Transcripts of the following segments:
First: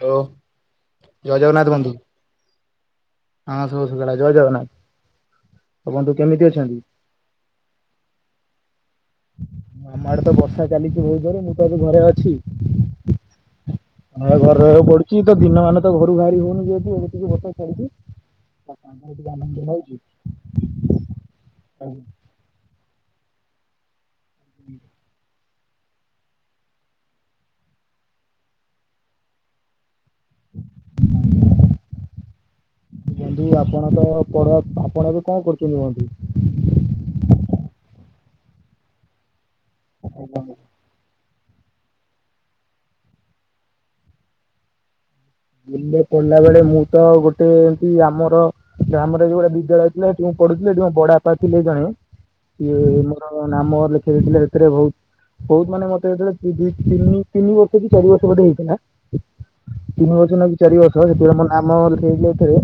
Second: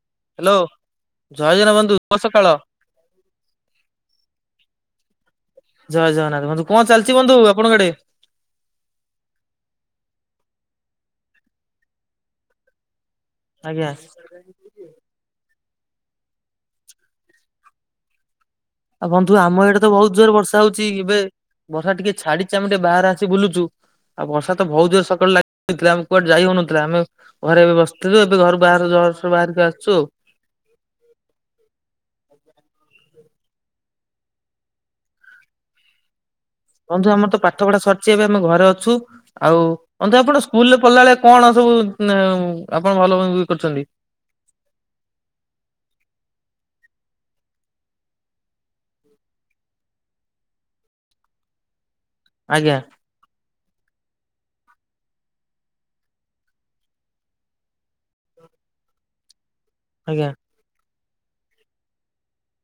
Hello hello ଜୟ [unintelligible] ଜଗନ୍ନାଥ ବନ୍ଧୁ ବଧୁ ଶୁଭସଖାଳ ହଁ ଶୁଭସଖାଳ ଜୟ ଜଗନ୍ନାଥ ଜୟ ବନ୍ଧୁ ଜଗନ୍ନାଥ କେମିତି ଅଛନ୍ତି? [unintelligible] ବନ୍ଧୁ ଆପଣଙ୍କ ଆଡେ। ଆମ ଆଡେ ତ ବର୍ଷା ଚାଲିଛି ବହୁତ ରେ ମୁଁ ତ ଏବେ ଘରେ ଅଛି। ଆଜ୍ଞା। ଆଉ ଘରେ ରହିବାକୁ ପଡୁଛି ତ ଦିନ ମାନେ ତ ଘରୁ ବାହାରି ହଉନି ଯେହତି ଏଠିକି ବତ ଛି। ଆଉ ବନ୍ଧୁ ଆମ ଏଡେ ତ ବହୁତ ଜୋର ବର୍ଷା ହଉଛି ଏବେ ବର୍ଷା ଟିକେ ଛାଡିଛି ଆମେ ଟିକେ ବାହାରେ ଆସି ବୁଲୁଛୁ। ଆଉ ବର୍ଷା ତ ଭଉତ ସକାଳୁ ଲାଗେ। ଆମେ କୁଆଡେ ଯାଇ ହଉନଥିଲେ ଆମେ ଘରେ ଏବେ ବସିଥିଲୁ ଏବେ ଘରୁ ବାହାର ଜରର ବାହାରିକି ଆସୁ ଆଉ। ବନ୍ଧୁ ଆପଣ ତ ପ ଆପଣ ଏବେ କଣ କରୁଛନ୍ତି ବନ୍ଧୁ। ବନ୍ଧୁ ଆମର ତ ପାଠ ପଢା ସରିଛି ଏବେ ଆମେ ଘରେ ଅଛୁ ଆଉ ବନ୍ଧୁ ଆପଣ ସ୍କୁଲ [unintelligible] କଲାବେଳେ କଣ ସବୁ ଆପଣ ଭଲ [unintelligible] କରିଛନ୍ତି। ବ ପିଲା ବେଳେ ମୁଁ ତ ଗୋଟେ ଏମତି ଆମର ଆମର ଯୋଉଁଭଳିଆ ବିଦ୍ୟାଳୟ ଥିଲା ସେଠି ପଢୁଥିଲେ ବଡ ବାପା ଥିଲେ ଜଣେ ଆଜ୍ଞା ଏ ନାମ ଲେଖି ଦେଇଥିଲେ ସେଥିରେ ବହୁତ ବହୁତ ମାନେ ମତେ ହେଥେବେଳେ ତିନି ତିନି ବର୍ଷ କି ଚାରି ବର୍ଷ ବୋଧେ ହେଇଥିଲା। ତିନି ଆଜ୍ଞା ବର୍ଷ ଲା ଚାରି ବର୍ଷ [unintelligible] ମୋ ନାମ ଲଖେଇ ଏଥିରେ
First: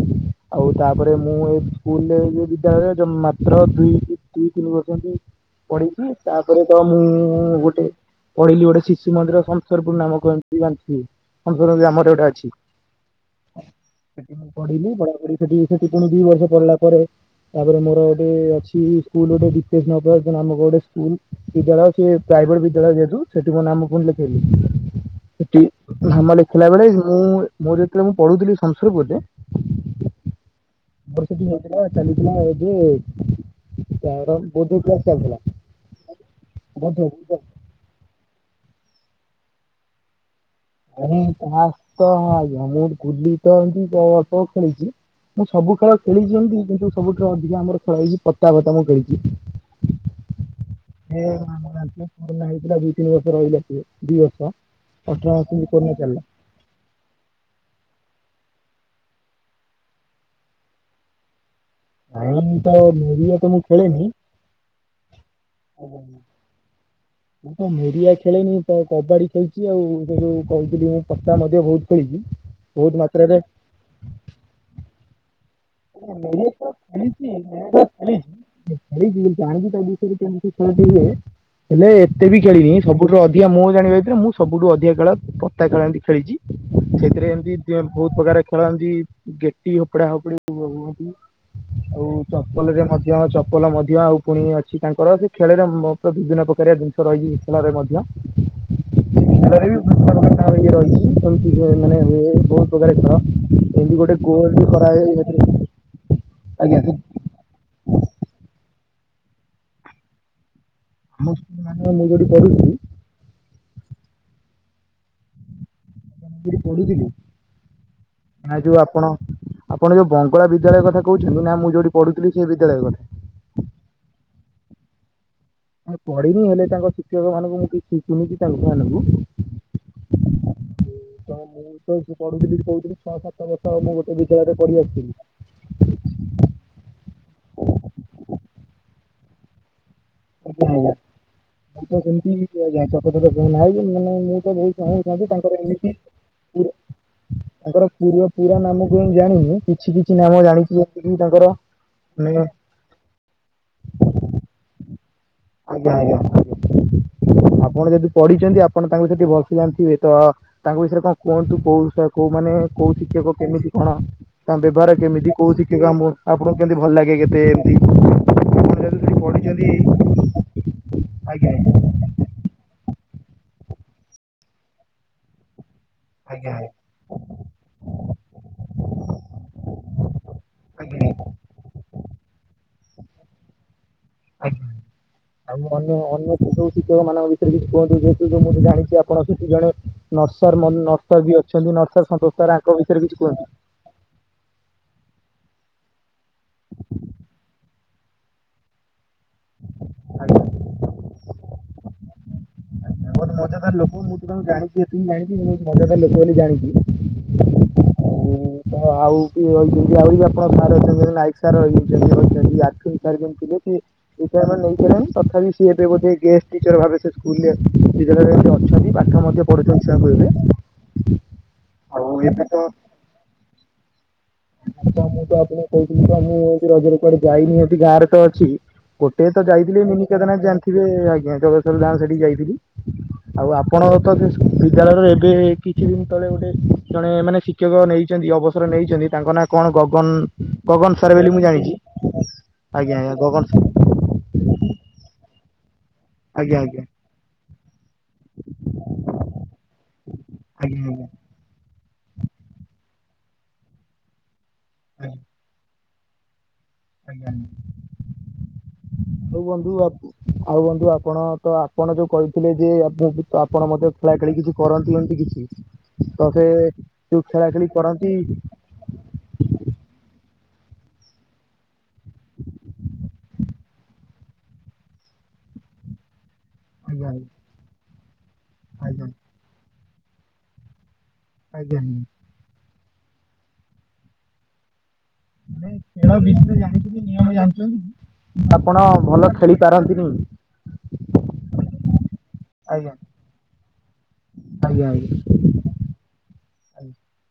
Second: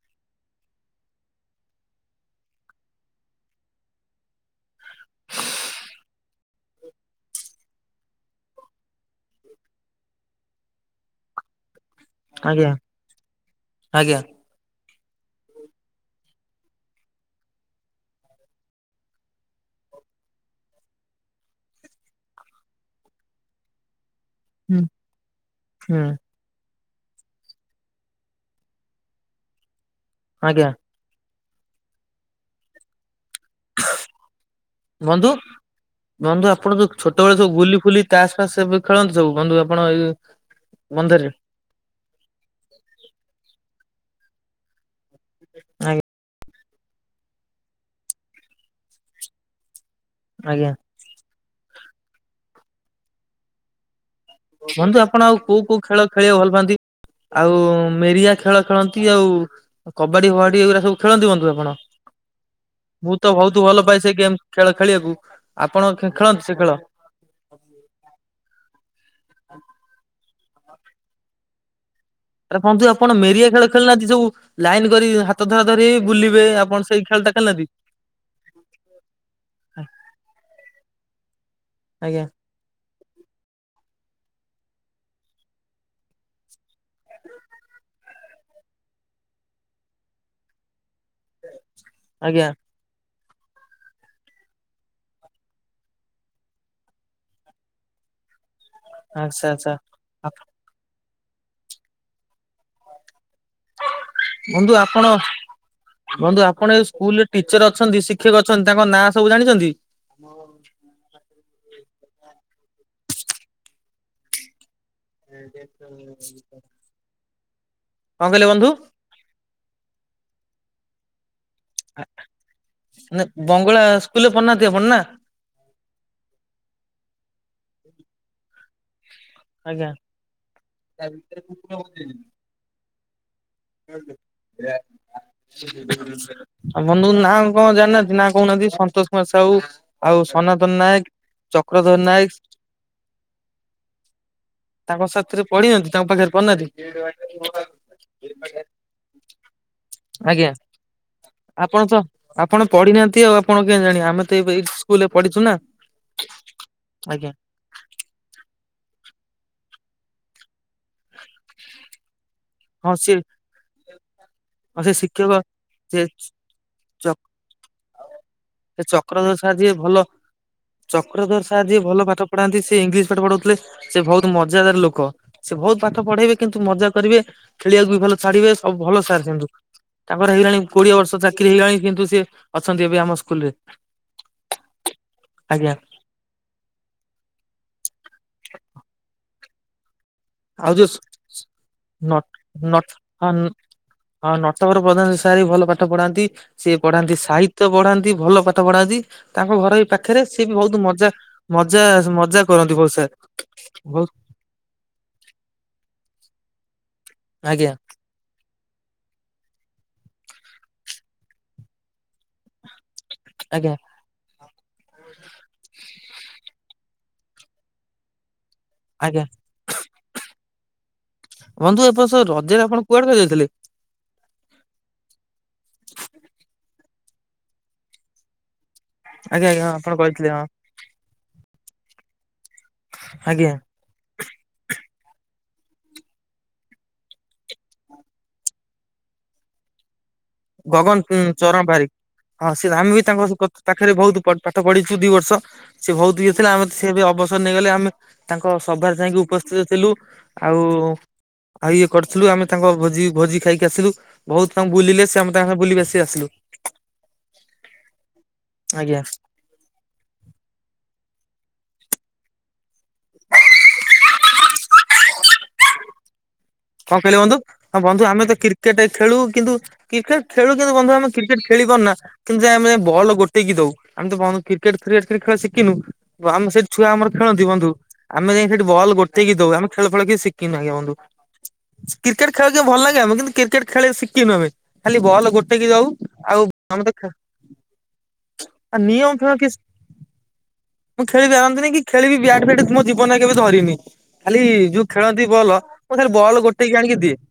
ଆଉ ତାପରେ ମୁଁ ଏ ସ୍କୁଲ ବିଦ୍ୟାଳୟରେ ଯୋଉ ର ଦୁଇ ଦୁଇ ତିନି ବର୍ଷଛନ୍ତି ପଢେଇଛି ତାପରେ ତ ମୁଁ ଗୋଟେ ପଢିଲି ଗୋଟେ ଶିଶୁ ମନ୍ଦିର ଶସରପୁର ନାମକୁ [unintelligible] ଆମର ଗୋଟେ ଛି ଆଜ୍ଞା ଆଜ୍ଞା ସେଠି ମୁଁ ପଢିଲି ପଢାପଢି ସେଠି ସେଠି ପୁଣି ଦି ବର୍ଷ ପଢିଲା ପରେ ତାପରେ ମୋର ଗୋଟେ ଅଛି ସ୍କୁ ଗୋଟେ ନାମକ ଗୋଟେ ସ୍କୁଲ। ବିଦ୍ୟାଳୟ ସେ ପ୍ରାଇଭେଟ ବିଦ୍ୟାଳୟ ଯେହେତୁ ସେଠି ନାମ କୁହଥିଲ। ସେଠି ହୁଁ ସେଠି ହୁଁ ଧାମ ଲେଖିଲା ବେଳେ ମୁଁ ମୁଁ ଯେତେବେଳେ ମୁଁ ପଢୁଥିଲି ସଂସଲପୁରରେ ଆଜ୍ଞା। ବର୍ଷଠ ହେ ଚାଲିଥିଲା ଏବେ [unintelligible] ବୋଧ ବନ୍ଧୁ ବନ୍ଧୁ ଆପଣ ଯୋଉ ଛୋଟବେଳେ ବୋଧ ସବୁ ଗୁଲି ଫୁଲି ଟାସପାସ ସ ଖେଳନ୍ତି ସବୁ ବନ୍ଧୁ ଆପଣ ଏଇ ଏ ବନ୍ଧରେ? ତା ତଁମ ଗୁଲି ତ ଏ ତ ଅଳ୍ପ ଖେଳିଛି। ମୁଁ ସବୁ ଖେଳ ଆଜ୍ଞା ଖେଳିଛନ୍ତି କିନ୍ତୁ ସବୁଠୁ ଅଧିକା ଆମର ଖେଳ ହେଇଛି ପତା ପତା ମୁଁ କରିଛି। ଆଜ୍ଞା। କରୋନା ହେଇଥିଲା ଦୁଇ ତିନି ବର୍ଷ ରହିଲା ସେ ବର୍ଷ ବନ୍ଧୁ ଆପଣ ଅଠର ଆଉ ମାସ ବି କୋଉ କୋଉ କରୋନା ଖେଳ ଚାଲିଲା ଖେଳିବା ଭଲ ପାଆନ୍ତି? ଆଉ ମେରିଆ ଖେଳ ଖେଳନ୍ତି ଆଉ କବାଡି ଫବାଡି ଏଗୁରା ଖେଳନ୍ତିନ ଆପଣ? କାଇଁ ତ ମୁଁ ତ ମେରିଆ ବହୁତ ଭଲ ଖେଳେନି ପାଏ ସେ ଗେମ୍ ଖେଳ ଖେଳିବାକୁ। ଆପଣ ଖେଳନ୍ତି ସେ ଖେଳ? ମୁଁ ତ ମିଡିଆ ଖେଳେନି ତ କବାଡି ଖେଳିଛି ଆଉ, ସେ ଯଉ କହିଥିଲି ମୁଁ ପତା ମଧ୍ୟ ବହୁତ ଖେଳିଛି। ଆରେ କୁହନ୍ତୁ ବହୁତ ଆପଣ ମାତ୍ରାରେ ମେରିଆ ଖେଳ ଖେଳିନାହାନ୍ତି ସବୁ ଲାଇନ କରି ହାତ ଧରା ଧରି ବୁଲିବେ ଆପଣ ସେଇ ଖେଳ ଟା ଖେଳି ନାହାନ୍ତି? ଆରେ ଜାଣି ତା ବିଷୟରେମିତିଲେ ହେଲେ ଆଜ୍ଞା ଏତେ ବି [unintelligible] ଖେଳିନି ସବୁଠୁରୁ ଅଧିକା ମୁଁ ଜାଣିିବା ଭିତରେ ମୁଁ ସବୁଠୁ ଅଧିକା ଖେଳ ପତା ଖେଳାନ୍ତି ଖେଳିଛି। ସେଥିରେ ଏମିତି ବହୁତ ପ୍ରକାର ଖେଳନ୍ତି ଗେଟି ହପଡା ହପଡି ହୁଅନ୍ତି। ଆଉ ଆଜ୍ଞା ଚପଲ ରେ ମଧ୍ୟ ଚ ପଲ ମଧ୍ୟ ଆଉ ପୁଣି ଅଛି ତାଙ୍କର, ସେ ଖେଳରେ ମ ବିଭିନ୍ନ ପ୍ରକାରିଆ ଜିନିଷ ରହିଛି ଖେଳରେ ମଧ୍ୟ। ଆଚ୍ଛା ରେ ଆଚ୍ଛା। ବିଏ ରହିଛି [unintelligible] ଏମିତି କି ମାନେ ହୁଏ ବୋହୁତ୍ ପ୍ରକାର୍ ଖେଳ। ଏମିତି ଗୋଟେ ଗୋଲ ଟେ ବନ୍ଧୁ କରା ଆପଣ ଯାଇ ବନ୍ଧୁ ଆପଣ ଏ ସ୍କୁଲରେ ଟିଚର ଅଛନ୍ତି ଶିକ୍ଷକ ଅଛନ୍ତି ତାଙ୍କ ନାଁ ସବୁ ଜାଣିଛନ୍ତି? ହଁ। ଆମ ସ୍କୁଲ ମାନେ ମୁଁ ଯୋଉଠି ପଢୁଛି ହ [unintelligible] ମୁଁ ଯୋଉଠି ପଢୁଥିଲି? କହିଲେ ନା ବନ୍ଧୁ? ଯୋଉ ଆପଣ ଆପଣ ଯୋଉ ବଙ୍ଗଳା ବିଦ୍ୟାଳୟ କଥା କହୁଛନ୍ତି? ନା ମୁଁ ଯଉଠି ପଢୁଥିଲି ସେ ବିଦ୍ୟାଳୟ କଥା? ବଙ୍ଗଳା ସ୍କୁଲରେ ପଢ଼ନାହାନ୍ତି ଆପଣ ନା? ପଢିନି ହେଲେ ତାଙ୍କ ଶିକ୍ଷକ ମାନଙ୍କୁ ମୁଁ କିଛି ଶିଖୁିନିଛି ତାଙ୍କ ମାନଙ୍କୁ। ଆଜ୍ଞା ତ ମୁଁ ତ ପଢୁଥିଲି କହୁଥିଲି ଛଅ ସାତ ବର୍ଷ ମୁଁ ଗୋଟେ ବିଦ୍ୟାଳୟରେ ପଢି ଆସିଥିଲି। ଆଉ ବନ୍ଧୁ ନାଁ କଣ ଜାଣିନାହାନ୍ତି? ନା କହୁନାହାନ୍ତି ସନ୍ତୋଷ କୁମାର ସାହୁ। ଆଉ ସନାତନ ନାୟକ, ଚକ୍ରଧର ନାୟକ। ଛ ମାନେ [unintelligible] ତାଙ୍କ ସାଥିରେ ତାଙ୍କର ପଢି ଏମିତି ନାହାନ୍ତି? ତାଙ୍କ ପାଖରେ ପୁର ପଢିନାତି? ତାଙ୍କର ପୁରଅ ପୁରା ନାମକୁ ମୁଁ ଜାଣିନି? କିଛି କିଛି ନାମ ଆଜ୍ଞା ଜାଣିଛି ଯେମିତି ତାଙ୍କର ଆପଣ ତ ମାନେ ଆପଣ ପଢିନାହାନ୍ତି ଆଉ ଆପଣ କେମିତି ଜାଣିବେ? ଆମେ ତ ଏ ସ୍କୁଲରେ ପଢିଛୁ ନା। ଆଜ୍ଞା ଆଜ୍ଞା, ଆଜ୍ଞା ଆପଣ ଯଦି ପଢିଛନ୍ତି ଆପଣ ତାଙ୍କୁ ସେଠି ଭଲ ସେ ଜାଣିଥିବେ ତ, ତାଙ୍କ ବିଷୟରେ କଣ କୁହନ୍ତୁ କୋଉ, କୋଉ ମାନେ ହଁ କୋଉ ସିଏ ଶିକ୍ଷକ କେମିତି କଣ? ତାଙ୍କ ହଁ ସେ ବ୍ୟବହାର ଶିକ୍ଷକ କେମିତି କୋଉ ଶିକ୍ଷକ ସେ ଆମ, ଆପଣଙ୍କୁ କେମତି ଭଲ ଲାଗେ କେତେ ଏମତି? ସେ ଚକ୍ରଧର ସାର ଯିଏ ଭଲ। ଚକ୍ରଧର ଆଜ୍ଞା ସାର୍ ଯିଏ ଆଜ୍ଞା ଭଲ ପାଠ ପଢ଼ାନ୍ତି ସେ ଇଂଲିଶ ପାଠ ପଢାଉଥିଲେ ସେ ବହୁତ ମଜାଦାର ଲୋକ। ସେ ବହୁତ ପାଠ ପଢେଇବେ ଆଜ୍ଞା କିନ୍ତୁ ମଜା କରିବେ ଖେଳିବାକୁ ବି ଭଲ ଛାଡିବେ ସବୁ ଭଲ ସାର। କିନ୍ତୁ ତାଙ୍କର ହେଇଗଣି କୋଡିଏ ବର୍ଷ ଚାକିରି ହେଇଗଲାଣି କିନ୍ତୁ ସେ ଅଛନ୍ତି ଏବେ ଆମ ସ୍କୁଲରେ। ଆଜ୍ଞା, ଆଉ ଆଜ୍ଞା ଅନ୍ୟ ଅନ୍ୟ ଯୋଉ ଶିକ୍ଷକ ମାନଙ୍କ ଭିତରେ କିଛି କୁହନ୍ତୁ। ଯେହେତୁ ମୁଁ ଜାଣିଛି ଆପଣ ସେଠି ଜଣେ ନର୍ସର ଆଉ ମନ୍, ଯୋଉ ନର୍ସର ବି ଅଛନ୍ତି ନ ନର୍ସର ସନ୍ତୋଷ ସାର୍ ନ ତାଙ୍କ ବିଷୟରେ କିଛି ହଁ କୁହନ୍ତୁ? ହଁ, ନଟଵର ପ୍ରଧାନ ସାର୍ ବି ଭଲ ପାଠ ପଢାନ୍ତି। ସିଏ ପଢାନ୍ତି ସାହିତ୍ୟ ପଢାନ୍ତି ଭଲ ପାଠ ପଢାନ୍ତି। ତାଙ୍କ ଘର ଏଇ ପାଖରେ। ସିଏ ବି ବହୁତ ମଜା, ମଜା ମଜା କରନ୍ତି ବହୁତ ସାର୍। ବହୁତ ମଜାଦାର ଲୋକ ବହୁତ ମୁଁ ତ ତାକୁ ଜାଣିଛି ଏଥିି ଜାଣିଛି ବହୁତ ମଜାଦାର ଲୋକ ବୋଲି ଜଣିଛି। ଆଜ୍ଞା। ଆଉ କିଏ ରହିଛନ୍ତି ଆହୁରି ବି ଆପଣଙ୍କ ସାର୍ ଅଛନ୍ତି ନାଇକ ସାର୍ ରହି ରଛନ୍ତି ଆ ଚାରି ଜଣ ଥିଲେ ଆଜ୍ଞା ସେ ରିଟାର୍ଡ ମେଣ୍ଟ ନେଇସାରିଲେଣି, ତଥାପି ସିଏ ଏବେ ବୋଧେ ଗେଷ୍ଟ ଟିଚର ଭାବେ ସ୍କୁଲ ରେ ବିଦ୍ୟାଳୟରେ ଏବେ ଅଛନ୍ତି ପାଠ ଆଜ୍ଞା ମଧ୍ୟ ପଢୁଛନ୍ତି ସବୁ ଏବେ। ବନ୍ଧୁ ଏ ବର୍ଷ ଆଉ ଏବେ ରଜରେ ତ ଆପଣ କୁଆଡେ ପଳାଇଯାଇଥିଲେ? ତ ମୁଁ ତ ଆପଣଙ୍କୁ କରିଥିଲି, ତ ମୁଁ ଏ ରଜରେ କୁଆଡେ ଯାଇନି ଏଠି ଗାଁରେ ତ ଅଛି। ଗୋଟେ ତ ଆଜ୍ଞା ଆଜ୍ଞା ଯାଇଥିଲି ଆପଣ ମିନି କହିଥିଲେ କେଦାରନାଥ ହଁ ଜାଣିଥିବେ? ଆଜ୍ଞା ଜଗେଶ୍ୱର ଧାମ ସେଠି ଯାଇଥିଲି। ଆଜ୍ଞା ଆଉ ଆପଣ ତ ସେ ବିଦ୍ୟାଳୟରେ ଏବେ କିଛି ଦିନ ତଳେ ଗୋଟେ ଜଣେ ମାନେ ଶିକ୍ଷକ ନେଇଛନ୍ତି ଅବସର ନେଇଛନ୍ତି। ତାଙ୍କ ନାଁ କଣ ଗଗନ? ଗଗନ ସାର୍ ବୋଲି ମୁଁ ଚରଣ ଜାଣିଛି। ଵାରିକ ହଁ ସେ ଆମେ ଆଜ୍ଞା ବି ଆଜ୍ଞା ଗଗନ ତାଙ୍କ ସାର୍ ପାଖରେ ବହୁତ ପାଠ ପଢିଛୁ ଦୁଇ ବର୍ଷ। ସେ ବହୁତ ଇଏ ଥିଲା ଆଜ୍ଞା ଆମେ ଆଜ୍ଞା ଆଜ୍ଞା ସେ ଅବସର ନେଇଗଲେ ଆମେ ତାଙ୍କ ସଭାରେ ଯାଇକି ଉପସ୍ଥିତ ଥିଲୁ। ଆଉ ଆଜ୍ଞା ଆଉ ଇଏ କରିଥିଲୁ ଆମେ ତାଙ୍କ ଭୋଜି ଭୋଜି ଖାଇକି ଆସିଲୁ ବହୁତ ତାଙ୍କୁ ବୁଲିଲେ ଆଜ୍ଞା। ସେ ଆମ ବୁଲିିବାସି ଆସିଲୁ। ଆଜ୍ଞା। ଆଜ୍ଞା। ହଉ ବନ୍ଧୁ ଆଉ ବନ୍ଧୁ ଆପଣ ତ ଆପଣ ଯୋଉ କହିଥିଲେ ଯେ ଆ ଆପଣ ମଧ୍ୟ ଖେଳାଖେଳି କିଛି କରନ୍ତି ଏମିତି କିଛି ତ ସେ ଯୋଉ ଖେଳା ଖେଳି କରନ୍ତି। ଟେ ଖେଳୁ କିନ୍ତୁ କ୍ରିକେଟ ଖେଳୁ କିନ୍ତୁ ବନ୍ଧୁ ଆମେ କ୍ରିକେଟ ଖେଳି ପାରୁ ନା କିନ୍ତୁ ଆମେ ବଲ ଗୋଟେଇକି ଦଉ ଆମେ ତ କହୁ କ୍ରିକେଟ କ୍ରିକେଟ ଖେଳ ଶିଖିନୁ ଆମେ ସେ ଛୁଆ ଆମର ଆଜ୍ଞା ଖେଳନ୍ତି ବନ୍ଧୁ ଆମେ ଯାଇକି ସେଠି ବଲ ଆଜ୍ଞା ଗୋଟେଇି ଆମେ ଖେଳ ଫେଳ କିଛି ସିଖିନୁ ବନ୍ଧୁ। ଆଜ୍ଞା କ୍ରିକେଟ ଖେଳିବାକୁ ଭଲ ଲାଗେ ଆମ କିୁ କ୍ରିକେଟ ଖେଳ ଶିଖିନୁ ଆମେ ଖାଲି ବଲ୍ ଗୋଟେଇକି ଦଉ ଖେଳ ଆଉ ବିଷୟରେ ଆମେ ତ ଜାଣିଛନ୍ତି ନିୟମ ଜାଣିଛନ୍ତି ଆପଣ ନିୟମ ଭଲ ଫିୟମ କିଛି ଖେଳି ପାରନ୍ତିନି। ମୁଁ ଖେଳି ପାରନ୍ତିନି କି ଖେଳିବି ବ୍ୟାଟ ଫ୍ୟାଟ ମୋ ଆଜ୍ଞା ଜୀବନରେ କେବେ ଧରିନି। ଖାଲି ଆଜ୍ଞା ଯୋଉ ଆଜ୍ଞା। ଆଜ୍ଞା ଖେଳନ୍ତି ବଲ ମୁଁ ଖାଲି ବଲ୍ ଗୋଟେ ଗୋଟେଇକି ଆଣିକି ଦିଏ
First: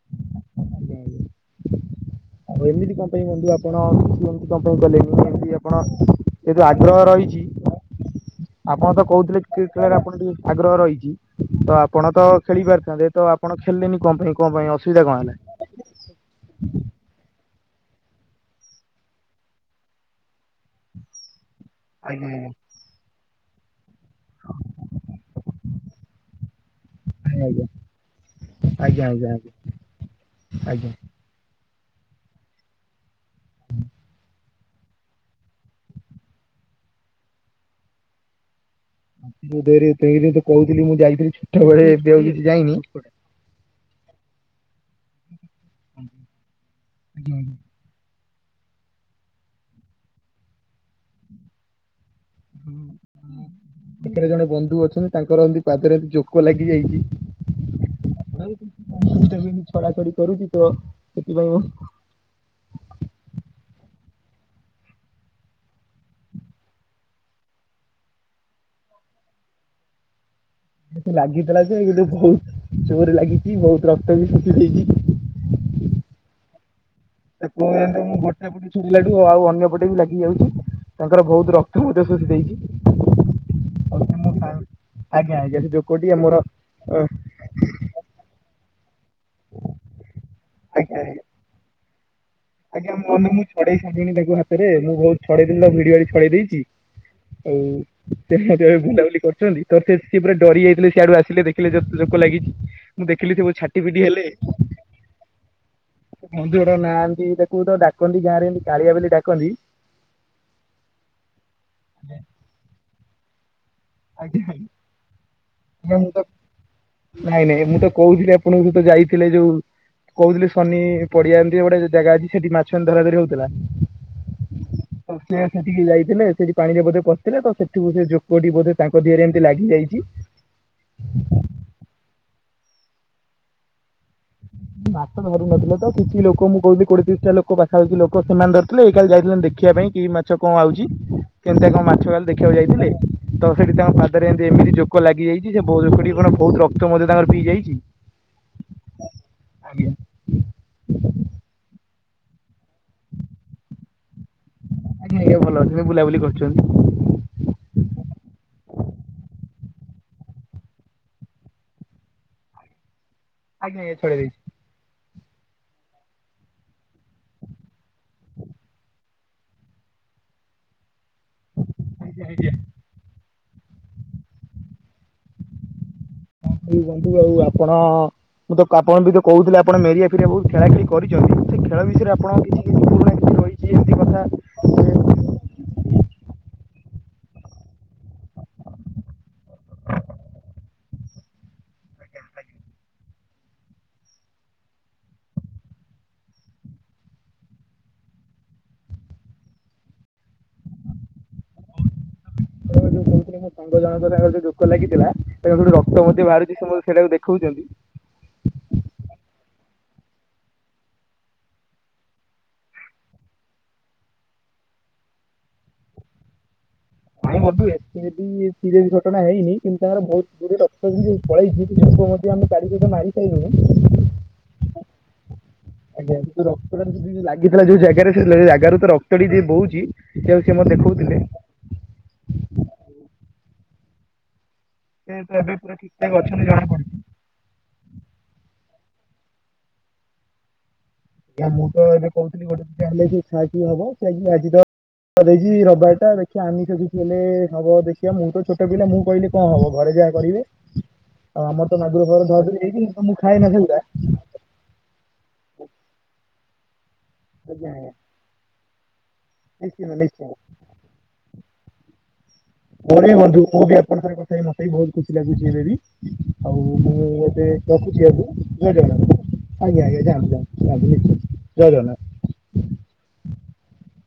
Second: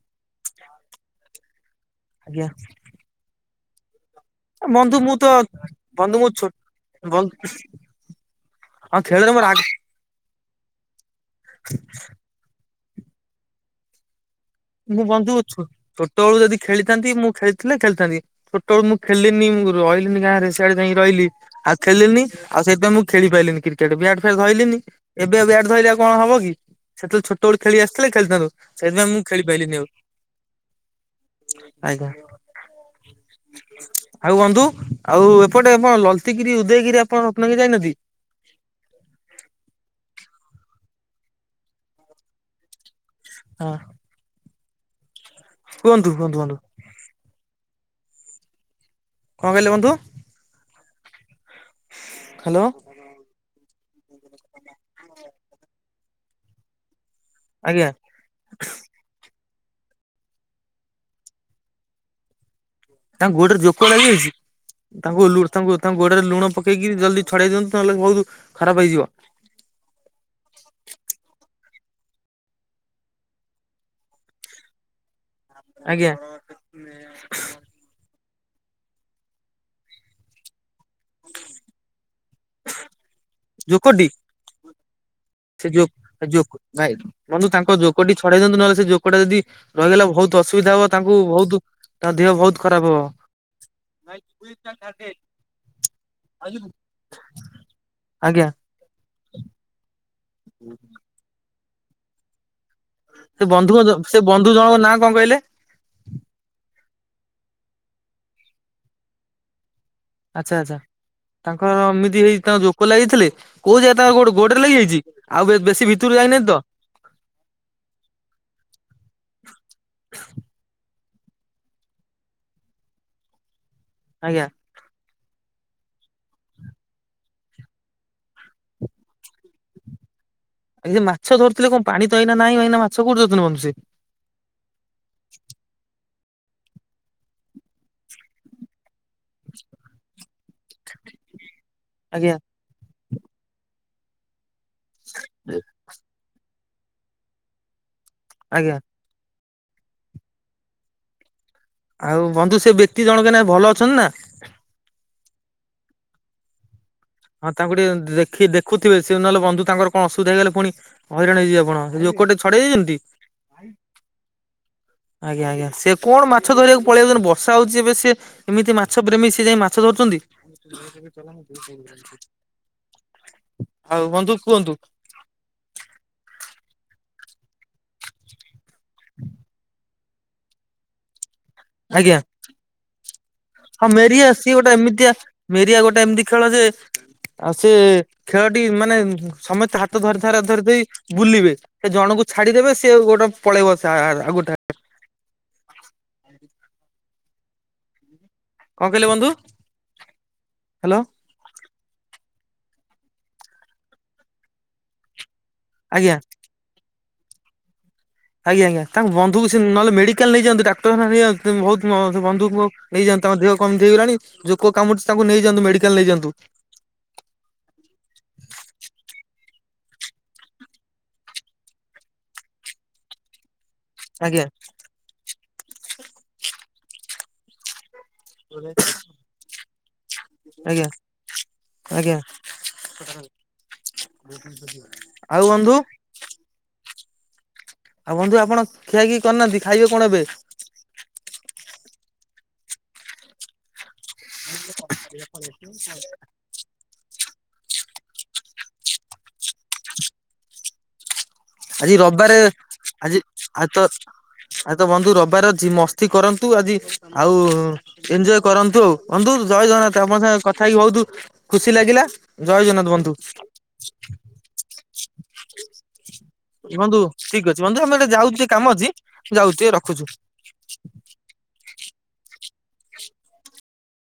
ଆଉ ଆଜ୍ଞା। ଏମିତି କଣ ପାଇଁ ବନ୍ଧୁ ଆପଣ କିନ୍ତୁ ତପ ବନ୍ଧୁ କଲେ ମୁଁ ତ ଏମିତି ଆପଣ ବନ୍ଧୁ ମୁଁ ଛୋ ଯେହେତୁ ଆଗ୍ରହ ବନ୍ଧୁ ରହିଛି ଆପଣ ହଁ ତ ଖେଳରେ କହୁଥିଲେ ମୋର ଆଗ କ୍ରିକେଟ ଖେଳାରେ ଆପଣଙ୍କ ଟିକେ ଆଗ୍ରହ ରହିଛି ତ ଆପଣ ତ ଖେଳି ପାରିଥାନ୍ତେ ତ ଆପଣ ଖେିଲିଲେନି ନ କଣ ପାଇଁ କଣ ପାଇଁ ମୁଁ ଅସୁବିଧା କଣ ବନ୍ଧୁ ହେଲା? ଛୋ ଛୋଟବେଳୁ ଯଦି ଖେଳିଥାନ୍ତି ମୁଁ ଖେଳିଥିଲେ ଖେଳିଥାନ୍ତି ଛୋଟବେଳୁ ମୁଁ ଖେଳିନି ମୁଁ ରହିଲିିନି ଗାଁରେ। ସିଆଡେ ଯାଇକି ରହିଲି ଆଉ ଖେଳିଲିନି ଆଜ୍ଞା ଆଉ ସେଥିପାଇଁ ମୁଁ ଖେଳି ପାଇଲିିନି କ୍ରିକେଟ ବ୍ୟାଟ୍ ଛୋଟବେଳେ ବ୍ୟାଟ ଧଇଲିନି ଏବେ ବ୍ୟାଟ ଧରିଲେ ଆଉ କଣ ହବ କି? ସେତେବେଳେ ଆଜ୍ଞା ଛୋଟବେଳେ ଆଜ୍ଞା ଖେଳି ଆସିଥିଲେ ଖେଲିଥାଆନ୍ତ ଆଜ୍ଞା ସେଥିପାଇଁ ମୁଁ ଆଜ୍ଞା ଆଜ୍ଞା ଖେଲିପାଇଲିନି ଆଉ ଆଜ୍ଞା। ଆଜ୍ଞା। ଆଉ ବନ୍ଧୁ ଆଉ ଏପଟେ ଆପଣ ଲଲିତଗିରି ଉଦୟଗିରି ଆପଣ ରତ୍ନଗିରି ଯାଇନାହାନ୍ତି? ମୁଁ ଉଦୟଗିରି ଫୁଦୟଗିରି ତ କହୁଥିଲି ମୁଁ ଯାଇଥିଲି ଛୋଟ ବେଳେ ଆଉ ମୁଁ ଯାଇନି। ହଁ। କୁହନ୍ତୁ ହଁ କୁହନ୍ତୁ। [unintelligible] କଣ କହିଲେ ବନ୍ଧୁ? ଖାନୋ। ଏଠାରେ ଜଣେ ବନ୍ଧୁ ଅଛନ୍ତି ତାଙ୍କର ଏମିତି ପାଦରେ ଏମତି ଜୋକ ଲାଗି ଯାଇଛି। ଆଜ୍ଞା। [unintelligible] କରୁଛି ତ ସେଥିପାଇଁ। ତାଙ୍କ ଗୋଡ଼ରେ ଜୋକ ଲାଗି ଯାଇଛି? ତାଙ୍କୁ ତାଙ୍କୁ ତାଙ୍କୁ ଗୋଡରେ ଲୁଣ ପକେଇକି ଜଲଦି ଛଡେଇ ଦିଅନ୍ତୁ ନହେଲେ ବହୁତ ଖରାପ ହେଇଯିବ। ଏତେ ଲାଗିଥିଲା ଯେ ବହୁତ ଜୋର ଲାଗିଛି ବହୁତ ରକ୍ତ ବି ଶୁଖିଯାଇଛି। ଆଜ୍ଞା। ନାଁ। ସେ କୁହ [unintelligible] ଟିଲାଠୁ ଆଉ ଅନ୍ୟପଟେ ବି ଲାଗି ଯାଉଛି ତାଙ୍କର ବହୁତ ରକ୍ତ ମଧ୍ୟ ଶୋଷି ଜୋକଟି ଦେଇଛି। ମୁଁ ଆଜ୍ଞା ଆଜ୍ଞା ସେ ଜୋ ଯୋକ ଟି ଆମର ଜୋ ବନ୍ଧୁ ତାଙ୍କ ଯୋକଟି ଛଡେଇ ଦିଅନ୍ତୁ ନହେଲେ ସେ ଯୋକଟା ଯଦି ରହିଗଲା ବହୁତ ଅସୁବିଧା ହବ ଆଜ୍ଞା ତାଙ୍କୁ ଆଜ୍ଞା। ବହୁତ। ତା ଦେହ ବହୁତ ଖରାପ ଆଜ୍ଞା ହବ ମନେ ମୁଁ ଛଡେଇ ସାରିଲଣି ତାକୁ ହାତରେ ମୁଁ ବହୁତ ଛଡେଇ ଭିଡି ଭଡି ଛଡେଇ ଦେଇଛି। ଆଉ ସେ ଆଜ୍ଞା ମଧ୍ୟ ଏବେ ବୁଲାବୁଲି କରୁଛନ୍ତି। ତ ସେ ସିଏ ପୁରା ଡରି ଯାଇଥିଲେ, ସିଆଡୁ ଆସିଲେ ଦେଖିଲେ ଯେତେ ଜୋକ ଲାଗିଚି। ମୁଁ ଦେଖିଲି ସେ ଯେବେ ବନ୍ଧୁ ଛାଟି ପିଟି ସେ ହେଲେ। ବନ୍ଧୁ ଜଣଙ୍କ ନାଁ କଣ କହିଲେ? ର ନାହାନ୍ତି ତାକୁ ତ ଡାକନ୍ତି ଗାଁ ରେ ଏମିତି କାଳିଆ ବୋଲି ଡାକନ୍ତି। ଆଚ୍ଛା ଆଚ୍ଛା ତାଙ୍କର ଏମିତି ହେଇ ତାଙ୍କ ଜୋକ ଲାଗିଥିଲା କୋଉ ଯାଗା ତାଙ୍କ ଆଜ୍ଞା ଗୋଡରେ ଆଜ୍ଞା ଲାଗିଯାଇଛି? ଆଉ ବେ ବେଶୀ ଭିତରୁ ଯାଇନାହାନ୍ତି ତ? ନାଇଁ ନାଇଁ ମୁଁ ତ କହୁଥିଲି ଆପଣଙ୍କୁ ତ ଯାଇଥିଲେ ଯୋଉ କହୁଥିଲି ସନି ପଡ଼ିଆ ଏମିତି ଗୋଟେ ଜାଗା ଅଛି ସେଠି ମାଛ ଏମିତି ଧରା ଧରି ହଉଥିଲା। ଆଜ୍ଞା। ସେ ସେଠିକି ଯାଇଥିଲେ ସେଠି ପାଣିରେ ବୋଧେ ପଶିଥିଲେ ତ ସେଠିୁ ସେ ଯୋକଟି ବୋଧେ ତାଙ୍କ ଦେହରେ ଏମିତି ଲାଗିଯାଇଚି। ଏଇ ମାଛ ଧରୁଥିଲେ କଣ ପାଣି ତ ଏଇନା ନାଇଁ ଏଇନା ମାଛ କୋଉଠି ଧରୁଛନ୍ତି ବନ୍ଧୁ ସିଏ? ମାଛ ଧରୁନଥିଲେ ତ କିଛି ଲୋକ ମୁଁ କହୁଥିଲି କୋଡ଼ିଏ ତିରିଶଟା ଲୋକ ଲୋକ ପାଖାପାଖି ଲୋକ ସେମାନେ ଧରିଥିଲେ‌ ଇଏ କାଲି ଯାଇଥିଲେ ଦେଖିବା ପାଇଁ କି ମାଛ କଣ ଆଉଚି କେନ୍ତା କଣ ମା ମାଛ କାଲି ଆଜ୍ଞା ଦେଖିବାକୁ ଯାଇଥିଲେ ତ ସେଠି ତାଙ୍କ ପାଦରେ ଏମିତି ଏମିତି ଜୋକ ଲାଗିଯାଇଚି ସେ ଲୋକଠି [unintelligible] ବହୁତ୍ ର କ୍ତ [unintelligible] ମଧ୍ୟ ତାଙ୍କର ପିଇ ଯାଇଚି। ଆଜ୍ଞା। ଆଜ୍ଞା। ଆଉ ବନ୍ଧୁ ସେ ବ୍ୟକ୍ତି ଜଣକ ନା ଭଲ ଅଛନ୍ତି ନା? ଆଜ୍ଞା ଆଜ୍ଞା ଭଲ ଅଛନ୍ତି ବୁଲାବୁଲି କରୁଚନ୍ତି। ହଁ ତାଙ୍କୁ ଟିକେ ଦେଖି ଦେଖୁଥିବେ ସେ ନହେଲେ ବନ୍ଧୁ ତାଙ୍କ ର କଣ ଅସୁବିଧା ହେଇଗଲେ ପୁଣି ହଇରାଣ ହେଇଯିବେ ଆପଣ ସେ ଜୋକଟେ ଛଡ଼େଇ ଦେଇଛନ୍ତି? ଆଜ୍ଞା ଆଜ୍ଞା ଛଡ଼େଇ ଦେଇଛି। ଆଜ୍ଞା ଆଜ୍ଞା ସେ କଣ ମାଛ ଧରିବାକୁ ପଳେଇ ଯାଉଛନ୍ତି ବର୍ଷା ହଉଛି ଏବେ ସେ ଏମିତି ମାଛ ପ୍ରେମୀ ସେ ଯାଇ ମାଛ ଧରୁଛନ୍ତି। ଆଜ୍ଞା ଆଜ୍ଞା। ଆଉ ବନ୍ଧୁ କୁହନ୍ତୁ। ହଁ ବନ୍ଧୁ ଯୋଉ ଆପଣ ମୁଁ ତ ଆପଣ ବି ତ କହୁଥିଲେ ଆପଣ ମେରିଆ ଫେରିଆ ବହୁତ୍ ଖେଳା ଖେଳି କରିଚନ୍ତି। ସେ ଖେଳ ବିଷୟରେ ଆଜ୍ଞା ଆପଣଙ୍କ କିଛି କିଛି ପୁରୁଣା ରହିଚି ଏମିତି କଥା। ସେ ଗୋଟେ ଏମିତିଆ ମେରିଆ ଗୋଟେ ଏମିତି ଖେଳ ଯେ ଆଉ ସେ ଖେଳଟି ମାନେ ସମସ୍ତେ ହାତ ଧରି ଧରା ଧରି ଦେଇ ବୁଲିବେ। ସେ ଜଣଙ୍କୁ ଛାଡିଦେବେ ସିଏ ଗୋଟେ ପଳେଇବ ସେ ଆଉ ଗୋଟେ କଣ କହିଲେ ବନ୍ଧୁ ହ୍ୟାଲୋ। ଯୋଉ କହୁଥିଲା ମୋ ସାଙ୍ଗ ଜଣଙ୍କ ତାଙ୍କର ଯୋଉ ଜୋକ ଲାଗିଥିଲା ଏବଂ ଯୋଉ ରକ୍ତ ଆଜ୍ଞା ମଧ୍ୟ ବାହାରି ସମସ୍ତେ ସେଇଟାକୁ ଦେଖଉଚନ୍ତି। ଆଜ୍ଞା ଆଜ୍ଞା ତାଙ୍କ ବନ୍ଧୁ ସେ ନହେଲେ ମେଡ଼ିକାଲ ନେଇଯାନ୍ତୁ ଡାକ୍ତରଖାନା ନେଇଯାଆନ୍ତୁ ବହୁତ୍ ବନ୍ଧୁଙ୍କୁ ନେଇଯାଆନ୍ତୁ ତାଙ୍କ ଦେହ କଣ ଏମିତି ହେଇଗଲାଣି ଜୋକ କାମୁଡ଼ିଚି ତାଙ୍କୁ ନେଇଯାଆନ୍ତୁ ମେଡ଼ିକାଲ ନେଇଯାଆନ୍ତୁ। ଭାଇ [unintelligible] ଏବେ ବି ସିରିଏସ୍ ଘଟଣା ହେଇନି‌ କିନ୍ତୁ ତାଙ୍କର ବହୁତ୍ [unintelligible] ରକ୍ତ ବି ପଳେଇଛି ଲୋକ ଆମେ [unintelligible] ମାରି ପାରିଲୁନି। ଆଜ୍ଞା। ଆଜ୍ଞା ଯୋଉ ରକ୍ତ ଟା ଲାଗିଥିଲା ଯୋଉ ଜାଗାରେ ସେ ଜାଗାରୁ ତ ରକ୍ତଟି ଯୋଉ ବହୁଛି। ଆଜ୍ଞା ଆଜ୍ଞା। ସେ ତ ଆଉ ଏବେ ବନ୍ଧୁ ପୁରା ଠିକ୍ ଠାକ୍ ଅଛନ୍ତି ଜଣାପଡୁଚି। ଆଉ ବନ୍ଧୁ ଆପଣ ଖିଆ ଖିଇ କରିନାହାନ୍ତି ଖାଇବେ କଣ ଏବେ? ଆ ମୁଁ ତ ଏବେ କହୁଥିଲି ଗୋଟେ ଦିଟା ହେଲେ ଖିଆ ଖିଇ ହବ। [unintelligible] ଆଜି [unintelligible] ରବିବାର ଟା ଦେଖ ଆମିଷ ବି ଥିଲେ ହବ ଦେଖିବା ମୁଁ ତ ଛୋଟ ପିଲା ମୁଁ କହିଲି କଣ ହବ ଘରେ ଯାହା କରିବେ। ଆଉ ଆମର ତ ଆଜି [unintelligible] ରବିବାରେ ଧରିକି ହେଇଚି ତ ମୁଁ ଖାଏ ନା ସେଗୁଡ଼ା। ଆ ତ ବନ୍ଧୁ ରବିବାର ଅଛି ମସ୍ତି କରନ୍ତୁ ଆଜି ଆଉ ଆଜ୍ଞା ଆଜ୍ଞା ଏଞ୍ଜୟ କରନ୍ତୁ ଆଉ। ବନ୍ଧୁ ଜୟ ନିଶ୍ଚିନ୍ତ ଜଗନ୍ନାଥ ଆପଣଙ୍କ ନିଶ୍ଚିନ୍ତ ସାଙ୍ଗେ କଥା ହେଇକି ବହୁତ୍ ଖୁସି ଲାଗିଲା। ଜୟ ଜଗନ୍ନାଥ ମୁଁ ବି ବନ୍ଧୁ ମୁଁ ବି ଆପଣଙ୍କ [unintelligible] କଥା ହେଇକି ମତେ ବି ବହୁତ୍ ଖୁସି ଲାଗୁଛି ଏବେ ବି। ଆଉ ମୁଁ ବନ୍ଧୁ ଠିକ ଏବେ ଅଛି ବନ୍ଧୁ ଆମେ ରଖୁଛି ଗୋଟେ ଯାଉଛୁ ଟିକେ କାମ ଆଜ୍ଞା ଜୟ ଅଛି ଜଗନ୍ନାଥ ଯାଉଛି ଟିକେ ଆଜ୍ଞା ଆଜ୍ଞା ରଖୁଛୁ। ଯାଆନ୍ତୁ। ରାଗିଲେକି ଜୟ ଜଗନ୍ନାଥ।